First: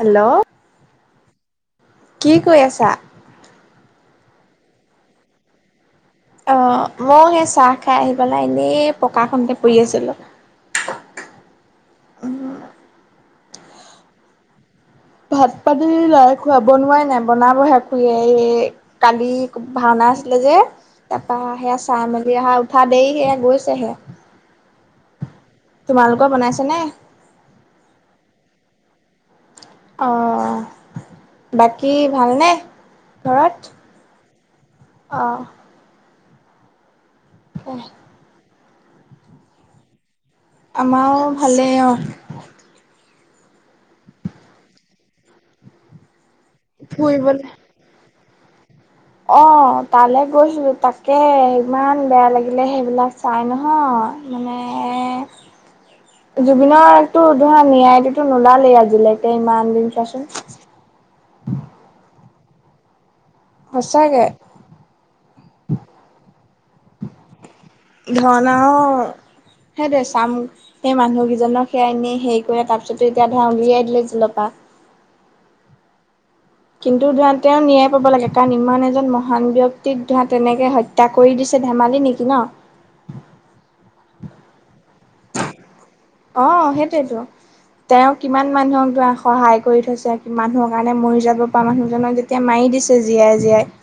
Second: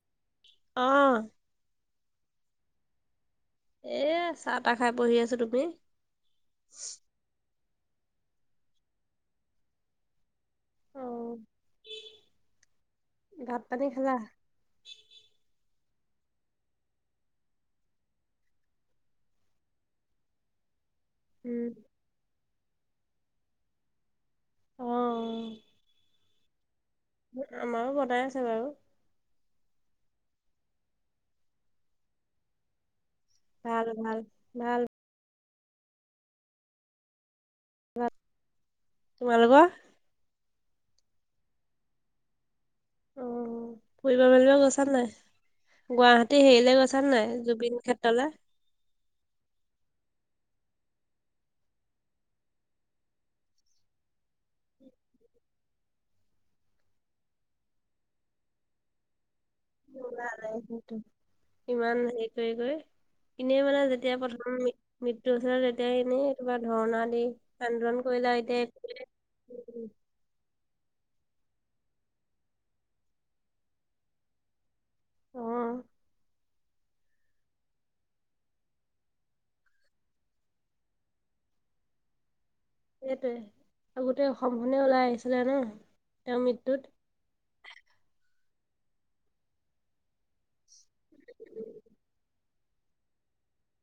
Hello, অঁ, কি কৰি আছা। এ চাহ তাহ খাই বহি আছো তুমি, অঁ মও সেই চাহ খাই আহি পেলাই এনেই পকাখনতে পৰি আছিলোঁ। অ ভাত-পানী খালা। ভাত-পানী নাই খোৱা বনোৱাই নাই বনাব'হে এই কালি ভাওনা আছিলে যে- তাৰপা উম সেয়া চাই-মেলি আহা উঠা দেৰি হে গৈছেহে। অঁহ। তোমালোকৰ বনাইছে নে। আমাৰো বনাই আছে বাৰু অঁ বাকী ভাল নে। ঘৰত ভাল ভাল ভাল অ, [unintelligible] তোমালোকৰ। আমাও ভালেই অ, অ ফুৰিব মেলিব গৈছা নাই গুৱাহাটী হেৰিলে গৈছা নাই ফুৰিবলে জুবিন ক্ষেত্ৰ তলে, অ তালৈ গৈছো তাকে ইমান বেয়া লাগিলে সেইবিলাক চাই নহয়। মানে, জুবিনৰটো ধৰা নিয়ায়টোতো নোলালেই আজিলৈকে ইমান, দিন চোৱাচোন। নোলালে ইমান হেৰি কৰি কৰি। এনেই মানে যেতিয়া সঁচাকে প্ৰথম মৃত্যু হৈছিল তেতিয়া এনে কিবা ধৰ্ণা দি। আন্দোলন কৰিলে আও এতিয়া সেই দে চাম সেই মানুহকেইজনক সেয়াই নি হেৰি কৰে তাৰপিছত এতিয়া ধৰা উলিয়াই দিলে জেলপা। উম, কিন্তু ধৰা তেওঁ ন্যায় পাব লাগে কাৰণ ইমান এজন মহান ব্যক্তিক ধৰা তেনেকে হত্য ত্যা কৰি দিছে ধেমালি নেকি ন। সেইটোৱে আৰু গোটেই অসমখনে ওলাই আহিছিলে ন। তেওঁৰ অ মৃত্যুত সেইটোয়েতো তেওঁ কিমান মানুহক ধৰা সহায় কৰি থৈছে কিমানক, সেইকাৰণে মৰি যাব পৰা মানুহজনক যেতিয়া মাৰি দিছে জীয়াই জীয়াই।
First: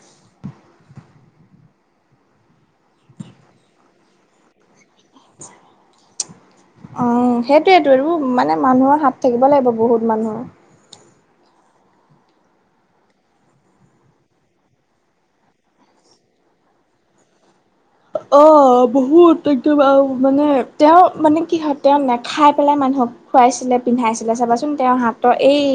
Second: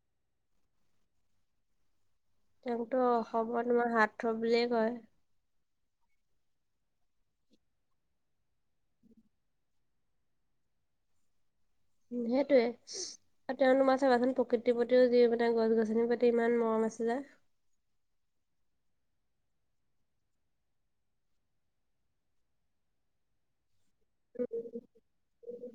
তেওঁকতো অসমত মান হাৰ্টথ্ৰব বুলিয়ে কয়। উম সেইটোয়েতো আৰু মানে মানুহৰ হাত থাকিব লাগিব বহুত মানুহৰ। উম সেইটোৱে। আৰু তেওঁলোকৰ চাবাচোন প্ৰকৃতিৰ প্ৰতিও যি মানে গছ গছনিৰ প্ৰতি ইমান মৰম আছিলে। অ' বহুত একদম মানে তেওঁ মানে কি হয় তেওঁ নাখাই পেলাই মানুহক খুৱাইছিলে পিন্ধাইছিলে চাবাচোন। তেওঁৰ হাতৰ এই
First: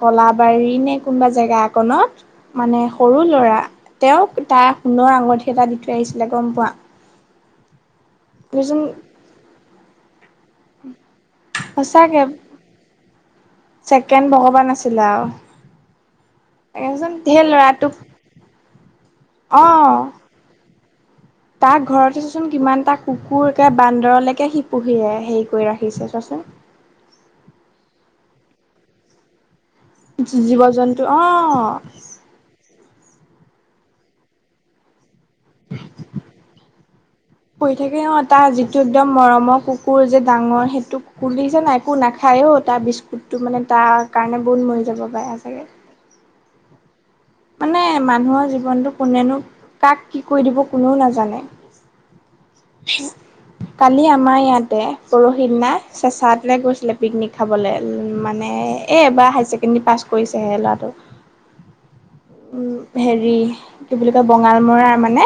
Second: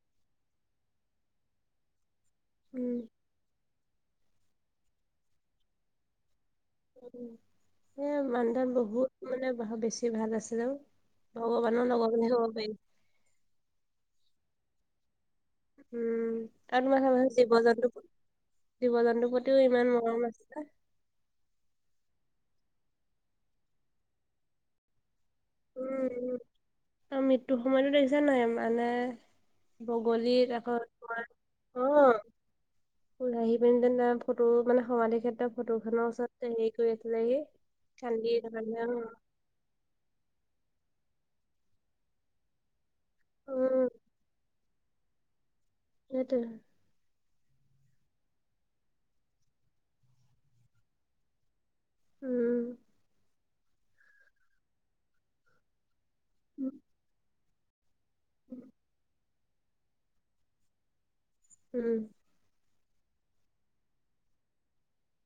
কলাবাৰী নে কোনোবা জেগা অকনত মানে উম সৰু ল'ৰা তেওঁক তাৰ সোণৰ আঙুঠি এটা দি থৈ আহিছিলে গম পোৱা? এ মানুহজন যোন বহুত মানে ব বেছি ভাল আছিলে অ। ভগৱানৰ লগৰ সঁচাকে বুলিয়েই ক'ব পাৰি। ছেকেণ্ড ভগৱান আছিলে আৰু। উম আৰু তোমাৰ তাৰপিছত চাবাচোন সেই জীৱ ল'ৰাটোক জন্তু, জীৱ জন্তু প্ৰ তিও ইমান মৰম আছে। তাক ঘৰতে চা চোন কিমানটা কুকুৰকে বান্দৰলেকে সি পুহিলে হেৰি কৰি ৰাখিছে চোৱা চোন। আও মৃত্যুৰ সময়তো দেখিছা নাই মানে বগলী জীৱ তাষত জন্তু অ', তোমাৰ অ' ওলাই আহি পিনে তেনে ফটো মানে সমাধি ক্ষেত্ৰত ফটো খনৰ ওচৰত হেৰি কৰি আছিলেহি কান্দি থকা নিচিনা অ' গৰমৰ কুকুৰ যে ডাঙৰ সেইটো কুলি যে না একো নাখায় অ তাৰ বিস্কুটটো অ মানে উম তাৰ কাৰণে বুন মৰি যাব পাৰে সঁচাকে। সেইটোৱে হয়। মানে মানুহৰ জীৱনটো কোনেনো কাক কি কৰি দিব কোনেও নাজানে। উম। কালি আমাৰ ইয়াতে পৰহি দিনা চেচাত গৈছিলে পিকনিক খাবলৈ মানে এ এইবাৰ হায়াৰ ছেকেণ্ডেৰী পাছ কৰিছেহে ল'ৰাটো। উম। উম হেৰি কি বুলি কয় বঙালমৰাৰ মানে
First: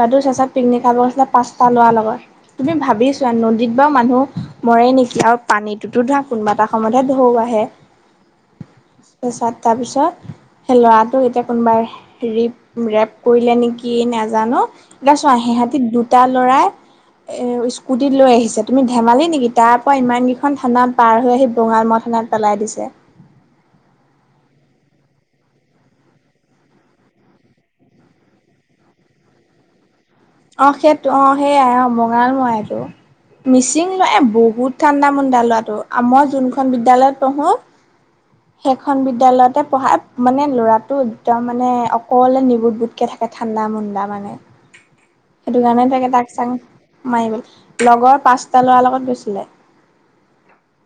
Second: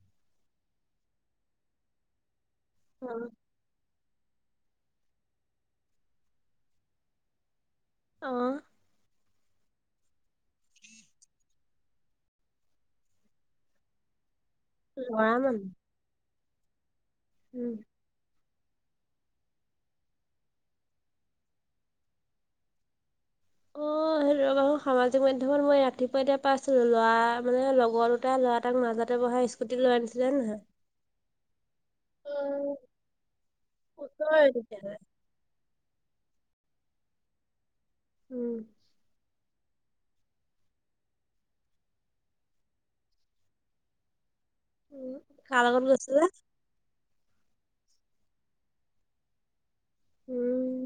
তাতো চেচাত পিকনিক খাবলে গৈছিলে পাঁচটা লৰাৰ লগত, তুমি ভাবি অ চোৱা নদীত বাৰু মানুহ মৰে নেকি আৰু পানীটোতো ধৰা কোনোবা এটা সময়তহে ঢৌ আহে। অ' চেচাত তাৰপিছত হে লৰা- ৰিপ, ৰেপ কৰিলে নেকি নাজানো। এতিয়া লৰা চোৱা মানুহ হেহতি দুটা ল'ৰাই উম স্কু- টিত লৈ আহিছে। তুমি ধেমালি নেকি তাৰ পৰা ইমানকেইখন থানাত পাৰ হৈ আহি বঙালমৰা থানাত পেলাই দিছে। অ' সামাজিক মাধ্যমত মই ৰাতিপুৱা এতিয়া পাইছিলো ল'ৰা মানে লগৰ দুটা লৰা তাক মাজতে বহাই স্কু- অ' সেইটো, অ সেইয়াই অ বঙালমৰা এইটো মিচিং লয়, এ ওচৰৰে বহুত তেতিয়াহ'লে ঠাণ্ডা মুণ্ডা লৰাটো মই যোনখন বিদ্যালয়ত পঢ়ো উম। সেইখন বিদ্যালয়তে পঢ়া। মানে ল'ৰাটো একদম মানে অকলে নিবোট বোটকে থাকে। ঠাণ্ডা-মুণ্ডা মানে। উম সেইটো কাৰ লগত কাৰণে তাকে গৈছিলে? তাক চাং মাৰি গ'ল লগৰ পাঁচটা লৰা লগত গৈছিলে। উম।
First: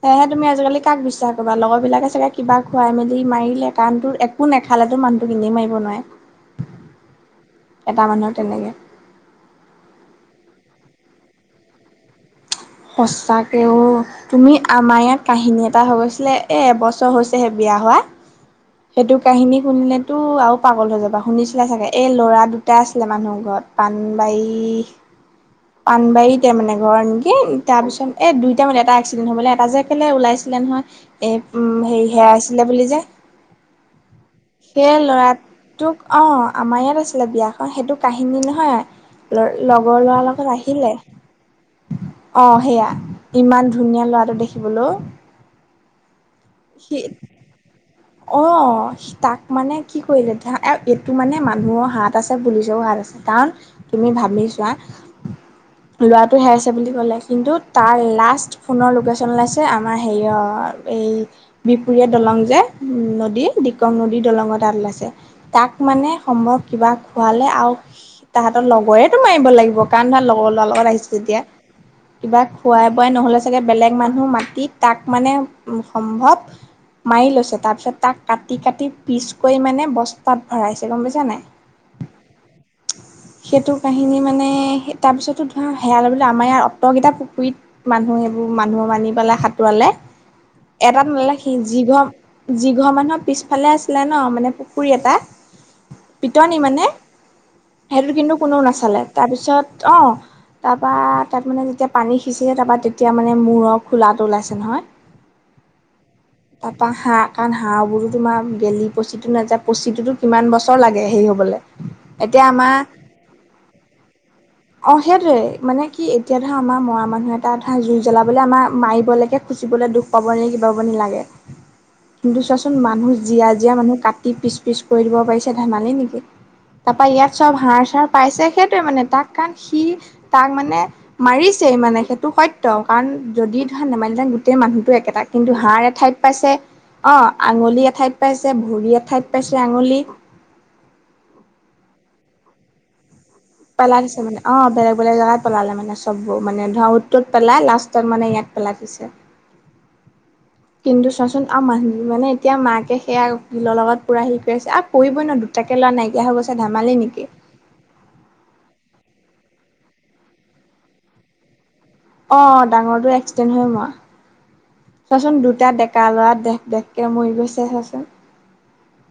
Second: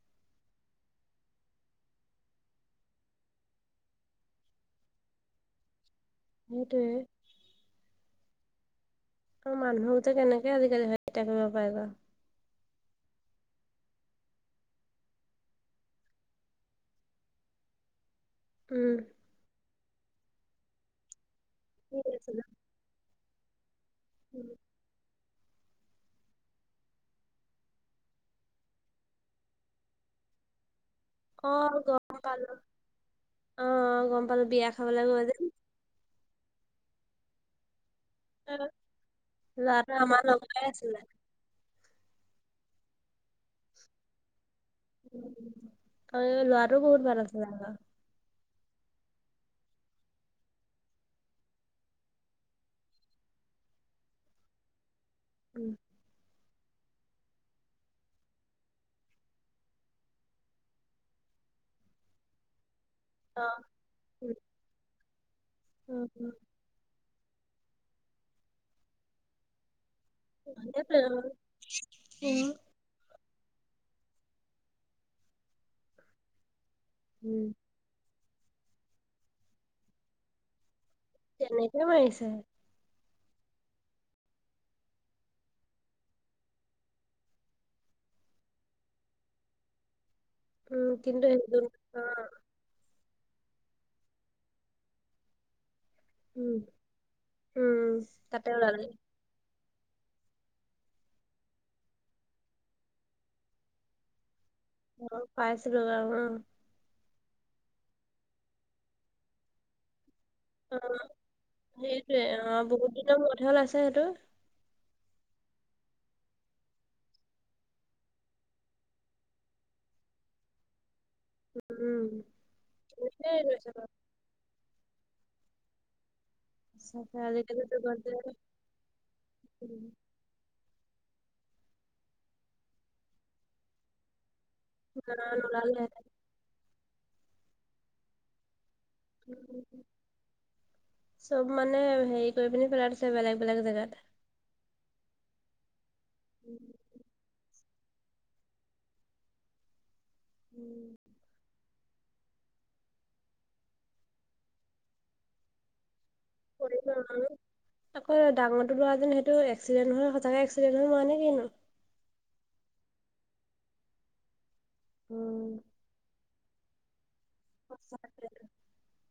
সেয়েহে তুমি আজিকালি কাক বিশ্বাস কৰিবা লগৰবিলাকে চাগে কিবা খুৱাই মেলি মাৰিলে কাৰণটোৰ এ- কো নেখালেতো মানুহটোক এনেই মাৰিব নোৱাৰে। সেইটোৱে। এটা মানুহ তেনেকে। আৰু মানুহক যে কেনেকে আজিকালি হত্যা কৰিব পাৰে বাৰু। সঁচাকে অ। তুমি, আমাৰ ইয়াত কাহিনী এটা হৈ গৈছিলে এ এবছৰ হৈছেহে বিয়া হোৱা। উম সেইটো কাহিনী শুনিলেতো আৰু পাগল হৈ যাবা শুনিছিলা চাগে? ঠিক এই আছে ল'ৰা যাম। দু- টা আছিলে মানুহৰ ঘৰত পাণবাৰী, পানবাৰীতে মানে ঘৰ নেকি? তাৰপিছত এ দুইটা মান এটা এক্সিডেণ্ট হৈ মৰিলে এটা যে কেলে ওলাইছিলে নহয়। এই অ উম গম হেৰি পালো হেৰাইছিলে বুলি যে। অ গম পালো বিয়া সেই খাবলৈ গৈ লৰা- যে টোক অ আমাৰ ইয়াত আছিলে বিয়া অ, সেইটো কাহিনী নহয় ল, ল'ৰাটো লগৰ আমাৰ লৰাৰ লগত লগৰে আহিলে আছিলে অ সেইয়া ইমান ধুনীয়া ল'ৰাটো দেখিবলো। এ লৰাটো বহুত ভাল আছিলে অ। তাক মানে কি কৰিলে। এইটো মানে মানুহৰ হাত আছে পুলিচৰো হাত আছে কাৰণ- তুমি ভাবিছোৱা উম। লোৱা টো হেৰাইছে বুলি ক'লে কিন্তু তাৰ লাষ্ট ফোনৰ লোকেশ্যন আছে আমাৰ হেৰিয় এই বিপুৰীয়া দলং যে নদী, অ দিকম নদী উম, দলঙৰ তাত ওলাইছে। তাক উম, মানে উম। সম্ভৱ কিবা খোৱালে আৰু তাহতৰ লগৰেতো মাৰিব লাগিব কান ধৰা লগৰ লৰা লগত সেইটোৱে আহিছে আৰু। যেতিয়া কিবা উম খোৱাই বোৱাই নহলে চাগে বেলেগ মানুহ মাতি তাক মানে উ সম্ভৱ মাৰি উম, লৈছে তা- তাক কাটি-কাটি পিচ কৰি মানে বস্তাত ভৰাইছে। গম পাইছ তেনেকে মাৰিছে। [inaudible] সেইটো কাহিনী মানে তাৰপিছতো ধৰা সেয়া লবো আমাৰ ইয়াৰ অটকেইটা পুখুৰীত মানুহ সেইবোৰ মানুহ মানি পেলাই সাঁতোৱালে উম এটাত কিন্তু নলে সি সেইজন অ যিঘৰ যিঘৰ মানুহৰ পিছফালে আছিলে ন' মানে পুখুৰী এটা উম পিটনি মানে উম সেইটোত কিন্তু তাতে কোনোও ওলালে নাচালে। তাৰপিছত অ তাপা তাত মানে যেতিয়া পানী সিঁচিলে তাৰপৰা তেতিয়া মানে মূৰৰ খোলাটো ওলাইছে নহয়। মইও পাইছিলোঁ বাৰু ওম তাপা হাড়, কাৰণ হাড়বোৰো তোমাৰ গেলি পচি নাযায় পচিটোতো কিমান অ বছৰ লাগে হেৰি হ'বলে। সেইটোৱে এতিয়া অ আমাৰ বহুত দিনৰ মূৰত হে ওলাইছে সেইটো। অ, সেইটোৱে মানে কি এতিয়া ধৰা আমাৰ মৰা মানুহে এটা ধৰা জুই জ্বলাবলে আমাৰ মাৰিবলৈকে খুচিবলে দুখ পাব নে কিব পাব নে লাগে উম কিন্তু চোৱাচোন মানুহ তেনেকেই জীয়া - লৈছে জীয়া বাৰু মানুহ কাট পিচ -পিচ কৰি দিব পাৰিছে ধেমালি নেকি? তাপা সঁচাকে ইয়াত চব আজিকালি হাড় যুগত চাৰ যে পাইছে সেইটোৱে মানে তাক কাৰণ সি উম, তাক মানে মাৰিছেই মানে সেইটো সত্য কাৰণ যদি ধৰা নেমাৰিলে হেতেন গো গোটেই মানুহতো আ, একেটা কিন্তু নোলালে হাড় এঠাইত পাইছে অ আঙুলি এঠাইত পাইছে ভৰি এ ঠাইত পাইছে আঙুলি। চব মানে হেৰি কৰি পিনি পেলাই দিছে বেলেগ - বেলেগ জেগাত। পেলাই দিছে মানে অ, বেলেগ - বেলেগ জেগাত পেলালে মানে চববো মানে ধাওত টোত পেলাই লাষ্টত মানে ইয়াত পেলাই দিছে। কিন্তু চোৱাচোন আঔ মানুহ মানে এতিয়া মাকে সেয়া বিলৰ লগত পুৰা শিকাইছে আৰু পৰিবই ন দুটাকে লৰা নাইকিয়া হৈ গৈছে। পৰিব ধেমালি অ নেকি আকৌ ডাঙৰটো ল'ৰা যেন সেইটো এক্সিডেণ্ট হয় সচাকৈ এক্সিডেণ্ট হৈ মৰা নাই কিন্তু অ, ডাঙৰটোৰ এক্সিডেণ্ট হয় মৰা। চোৱাচোন দুটা ডেকা ল'ৰা দেখ দেখকে মৰি গৈছে চাচোন। সঁচাকে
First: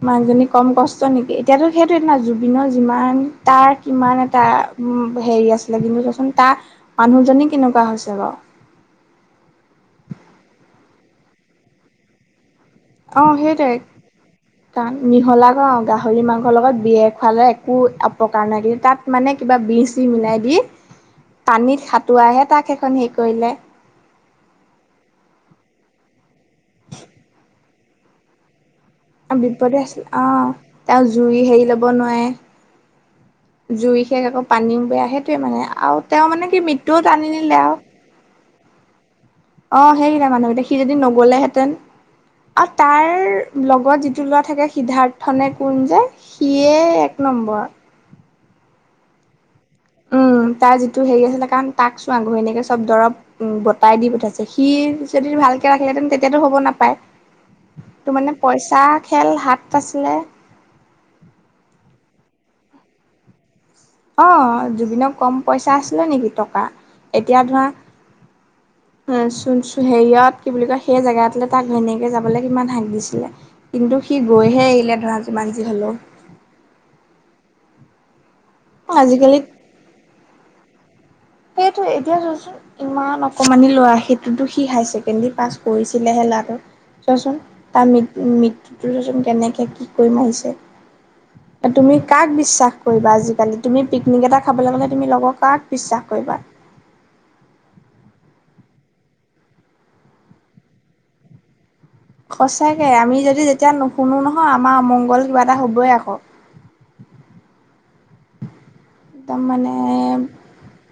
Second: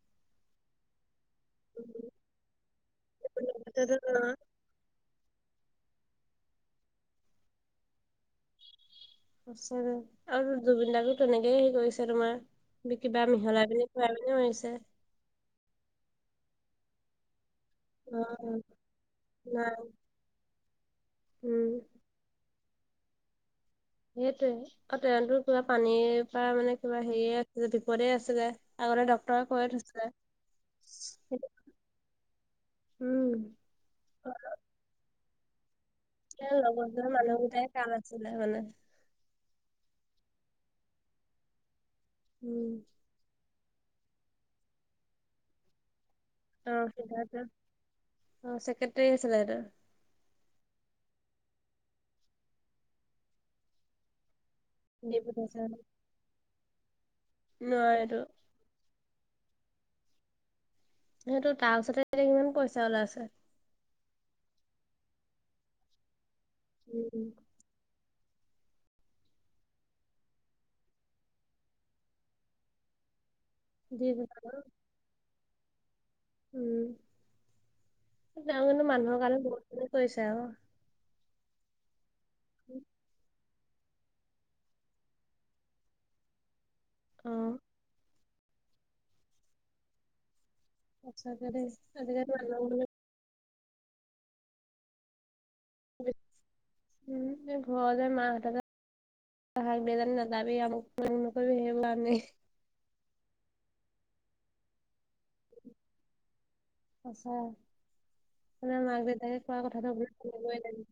মাকজনী কম কষ্ট নেকি এতিয়াতো সেইটো ন জুবিনৰ যিমান তাৰ কিমান এটা উম, হেৰি আছিলে কিন্তু চোৱাচোন তাৰ মানুহজনী কেনেকুৱা হৈছে বাৰু। আছে আৰু জুবিন দাকো তেনেকে হেৰি কৰিছে তোমাৰ অ কিবা মিহলাই পি সেইটোৱে খোৱাই পিনি মাৰিছে। কাৰণ মিহলা ন গাহৰি মাংসৰ লগত বিয়েৰ খোৱালে। একোপকাৰ নাই কিন্তু তাত মানে কিবা নাই বিহ চি মিলাই দি পানী উম তোৱাহে তাক এখন হেৰি কৰিলে। সেইটোৱে আৰু টনতো কিবা পানীৰ পৰা মানে কিবা হেৰিয়ে আছে বিপদে আছে যে। বিপদে আছিলে অ, তেও জুই হেৰি লব নোৱাৰে। উম জুই শেষ আকৌ পানী বেয়া সেইটোৱে মানে আৰু তেওঁ মানে কি মৃত্যুও লগৰ টানি মানুহ নিলে গোটাই আৰু কাম আছিলে মানে। অ, সেইকেইটা মানুহকেইটা সি যদি নগলে হেতেন উম আৰু তাৰ লগত যিটো ল'ৰা থাকে সিদ্ধাৰ্থনে কোন যে অ সিয়ে এক সিদ্ধাৰ্থ নম্বৰ অ চেক্ৰেটাৰী আছিলে তেওঁৰ। উম, তাৰ যিটো হেৰি আছিলে কাৰণ তাক চোৱা ঘৈনীয়েকে চব দৰব উম গোতাই দি পঠাইছিলে। সি দি যদি পঠাইছে ভালকে মানে। ৰাখিলেহেতেন তেতিয়াতটো হ'ব নাপায় ত নোৱাৰেতো মানে পইচা খেল হাত আছিলে। সেইটো তাৰ পাছতে এতিয়া কিমান পইচা ওলাই আছে। অ, জুবিনৰ কম পইচা আছিলে নেকি টকা উম এতিয়া ধৰা চ হেৰিয়ত কি বুলি কয় সেই জেগাতলে তাক ঘৈনীয়োকে যাবলৈ কিমান হাক দিছিলে। কিন্তু দি সি পঠাব গৈ হে এৰিলে ধৰা যিমান যি হ'লেও, উম গাঁও মানুহৰ কাৰণে আজিকালি বহুতখিনি কৰিছে আৰু সেইটো য়ে এতিয়া চোৱাচোন ইমান অকণমানি ল'ৰা সেইটোতো সি হাইচেকেণ্ডেৰী পাছ কৰিছিলেহে ল'ৰাটো অ চোৱাচোন তাৰ মি মৃত্যুটো চোন কেনেকে কি কৰি মাৰিছে। সঁচাকে দেই তুমি কাক আজিকালি বিশ্বাস মানুহবোৰে কৰিবা আজিকালি। তুমি পিকনিক এটা খাবলৈ গ'লে তুমি লগৰ কাৰ বিশ্বাস কৰিবা উম, ঘৰৰ যায় মা হতে যায়। তাক দেজানি নাযাবি আম ম নকৰিবি সেইবোৰ আমি [unintelligible] সঁচাকৈ আমি যদি যেতিয়া নুশুনো নহয় আমাৰ অমংগল কিবা এটা হ'বই আকৌ। সচা মাক একদম দেউতাকে কোৱা মানে কথাটো গুৰুত্ব দিবই লাগে।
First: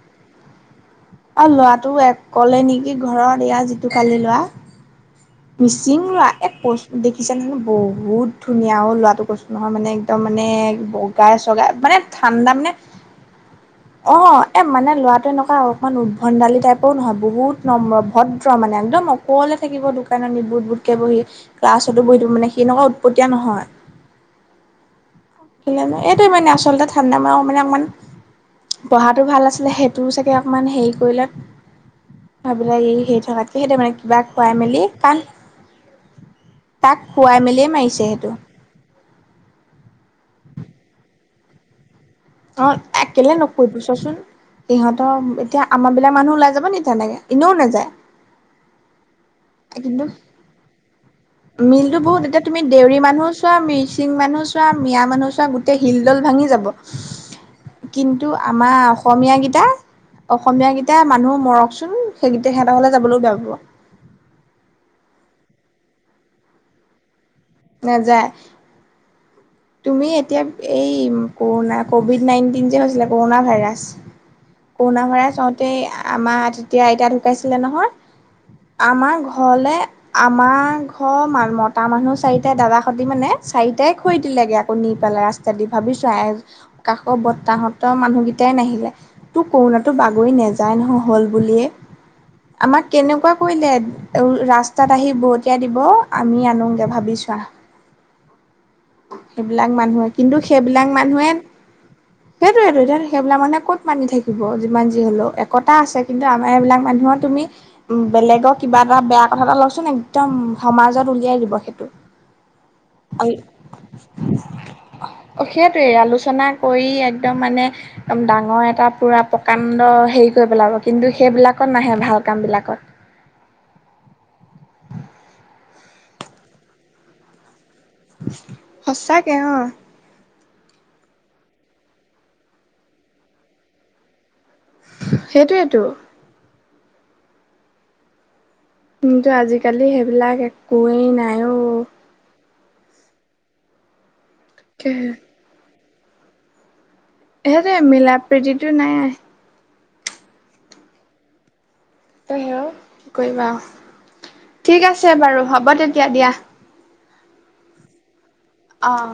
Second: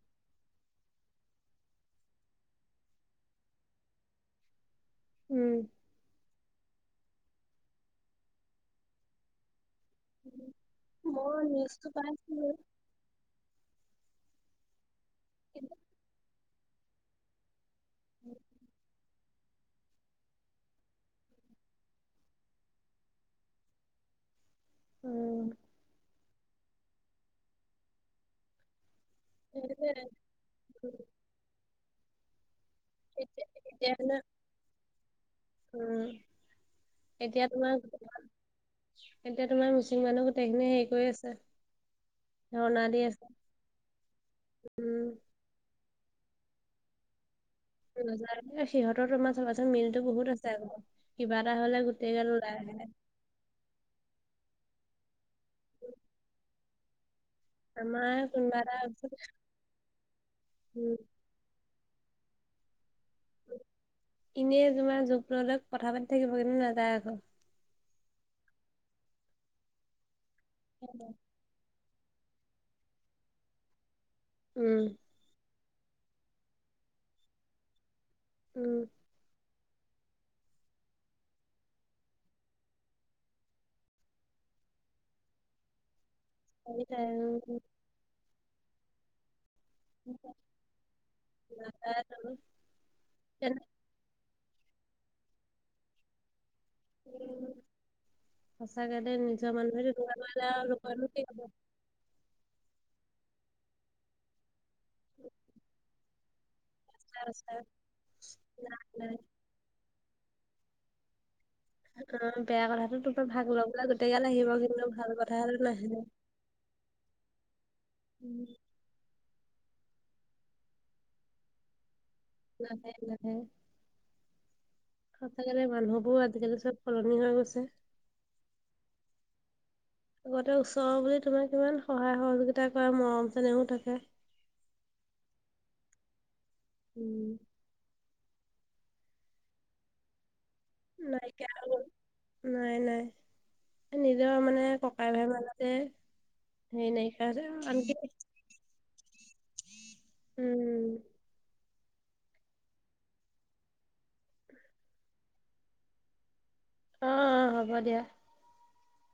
অ, লৰাটো কলে নেকি ঘৰত এয়া যিটো কালি লৰা। উম, চিং লোৱা এক কচু দেখিছোনে বহুত ধুনীয়া অ, লৰাটো কৈছো নহয় মানে। দম মানে বগাই মই চগাই নিউজটো মানে পাইছিলো ঠাণ্ডা মানে অ' এ মানে ল'ৰাটো এনেকুৱা কিন্তু অকণমান উদ্ভণ্ডালি টাইপৰও নহয় বহুত নম্ৰ, ভদ্ৰ মানে একদম অকলে থাকিব দোকানত নি বুট বুটকৈ বহি। ক্লাছতো বহি মানে সি নহয় উৎপতিয়া নহয়। উম এইটোৱে মানে আচলতে ঠাণ্ডা মান মানে অকমান, পঢ়াটো ভাল আছিলে সেইটোৱে। সেইটোও চাগে অকণমান হেৰি কৰিলত ভাবিলে ই সি এতিয়া থকাতকে সেইটো মানে এতিয়া কিবা খুৱাই মেলি কাণ উম তাক খুৱাই এতিয়া মেলিয়ে তোমাৰ মাৰিছে সেইটো। এতিয়া তোমাৰ মুছলিম গোটেই খিনিয়ে হেৰি কৰি আছে। অঁ ধৰ্ণা দি এ আছে কেলে নকৰিব চোৱা চোন উম সিহঁতৰ এতিয়া, আমাৰ বিলাক মানুহ ওলাই যাব নি তেনেকে এনেও নাযায়। সিহঁতৰ তোমাৰ চাবাচোন মিলটো বহুত আছে আকৌ। কিবা এটা হলে মিলতটো গোটেই বহুত গাল এতিয়া ওলাই তুমি আহে দেউৰী মানুহ চোৱা, মিৰ্চিং মানুহ চোৱা, মিয়া মানুহ চোৱা, গোটেই শিলডল ভাঙি যাব। আমাৰ কিন্তু কোনোবা এটা আমাৰ অসমীয়া গিটা অসমীয়া উম কেইটা মানুহ মৰকচোন। সেইকেইটা সিহঁতক ঘৰলে যাবলৈ বেয়া পাব। এনেই তোমাৰ জোব লৈ লৈ কথা পাতি থাকিব কিন্তু নাযায় আকৌ। নাযায়। তুমি এতিয়া এই কৰোণা, কভিড নাইণ্টিন যে হৈছিলে কৰোণা ভাইৰাছ, উম কৰোণা ভাইৰাছ হওঁতেই আমাৰ তেতিয়া আইতা ঢুকাইছিলে নহয়, উম আমাৰ ঘৰলে আমাৰ ঘৰ মান মতা মানুহ চাৰিটাই দাদাহঁতি মানে চাৰিটাই খৰি দিলেগে আকৌ নি পেলাই ৰাস্তা দি ভাবি চোৱা, সেইটাই, কাষৰ উম, বৰ্তাহতৰ মানুহকেইটাই নাহিলে। তোৰ কৰোণাটো বাগৰি নাযায় নহয় হ'ল বুলিয়েই, নাযায় তো। আমাক কেনেকুৱা তেনে কৰিলে, ৰাস্তাত আহি বৰোতিয়া দিব আমি আনোংগে ভাবি চোৱা। সঁচাকে দে নিজৰ সেইবিলাক মানুহে তেনেকুৱা কিন্তু কৰিলে আৰু লোকে নো কি ক'ব। সেইটোয়েটো এতিয়া সেইবিলাক মানুহে ক'ত মানি থাকিব, যিমান যি হ'লেও একতা আছে, কিন্তু আমাৰ এইবিলাক মানুহৰ সঁচা তুমি- সঁচা। উম' বেলেগক কিবা এটা নাই বেয়া কথা এটা ওলাকচোন একদম সমাজত উলিয়াই দিব সেইটো। অ' বেয়া কথাটো তো পৰা ভাগ ল'বলে গোটেই গাল আহিব, কিন্তু ভাল কথা হ'লে সেইটোৱে নাহে। আলোচনা কৰি একদম মানে একদম উম, ডাঙৰ এটা পূৰা প্ৰকাণ্ড হেৰি কৰি পেলাব কিন্তু সেইবিলাকত নাহে ভাল। কামবিলাকত। নাহে নাহে। সচাকে দে মানুহবোৰ আজিকালি চব সলনি হৈ গৈছে। সচাকে অ' আগতে ওচৰৰ বুলি তোমাৰ কিমান সহায় সহযোগিতা কৰা মৰম চেনেও থাকে। সেইটোৱেইটো, উম। কিন্তু আজিকালি সেইবিলাক একোৱেই নাই নাইকিয়া অ। হৈ গ'ল। নাই নাই। নিজৰ মানে, ককাই ভাই মাজতে সেই নাই। সেইটোয়ে মিলা-প্ৰীতিটো নাই। উম' তাকেহে অ কি কৰিবা, ঠিক আছে বাৰু হ'ব তেতিয়া দিয়া। অ' অ' হ'ব দিয়া। অ'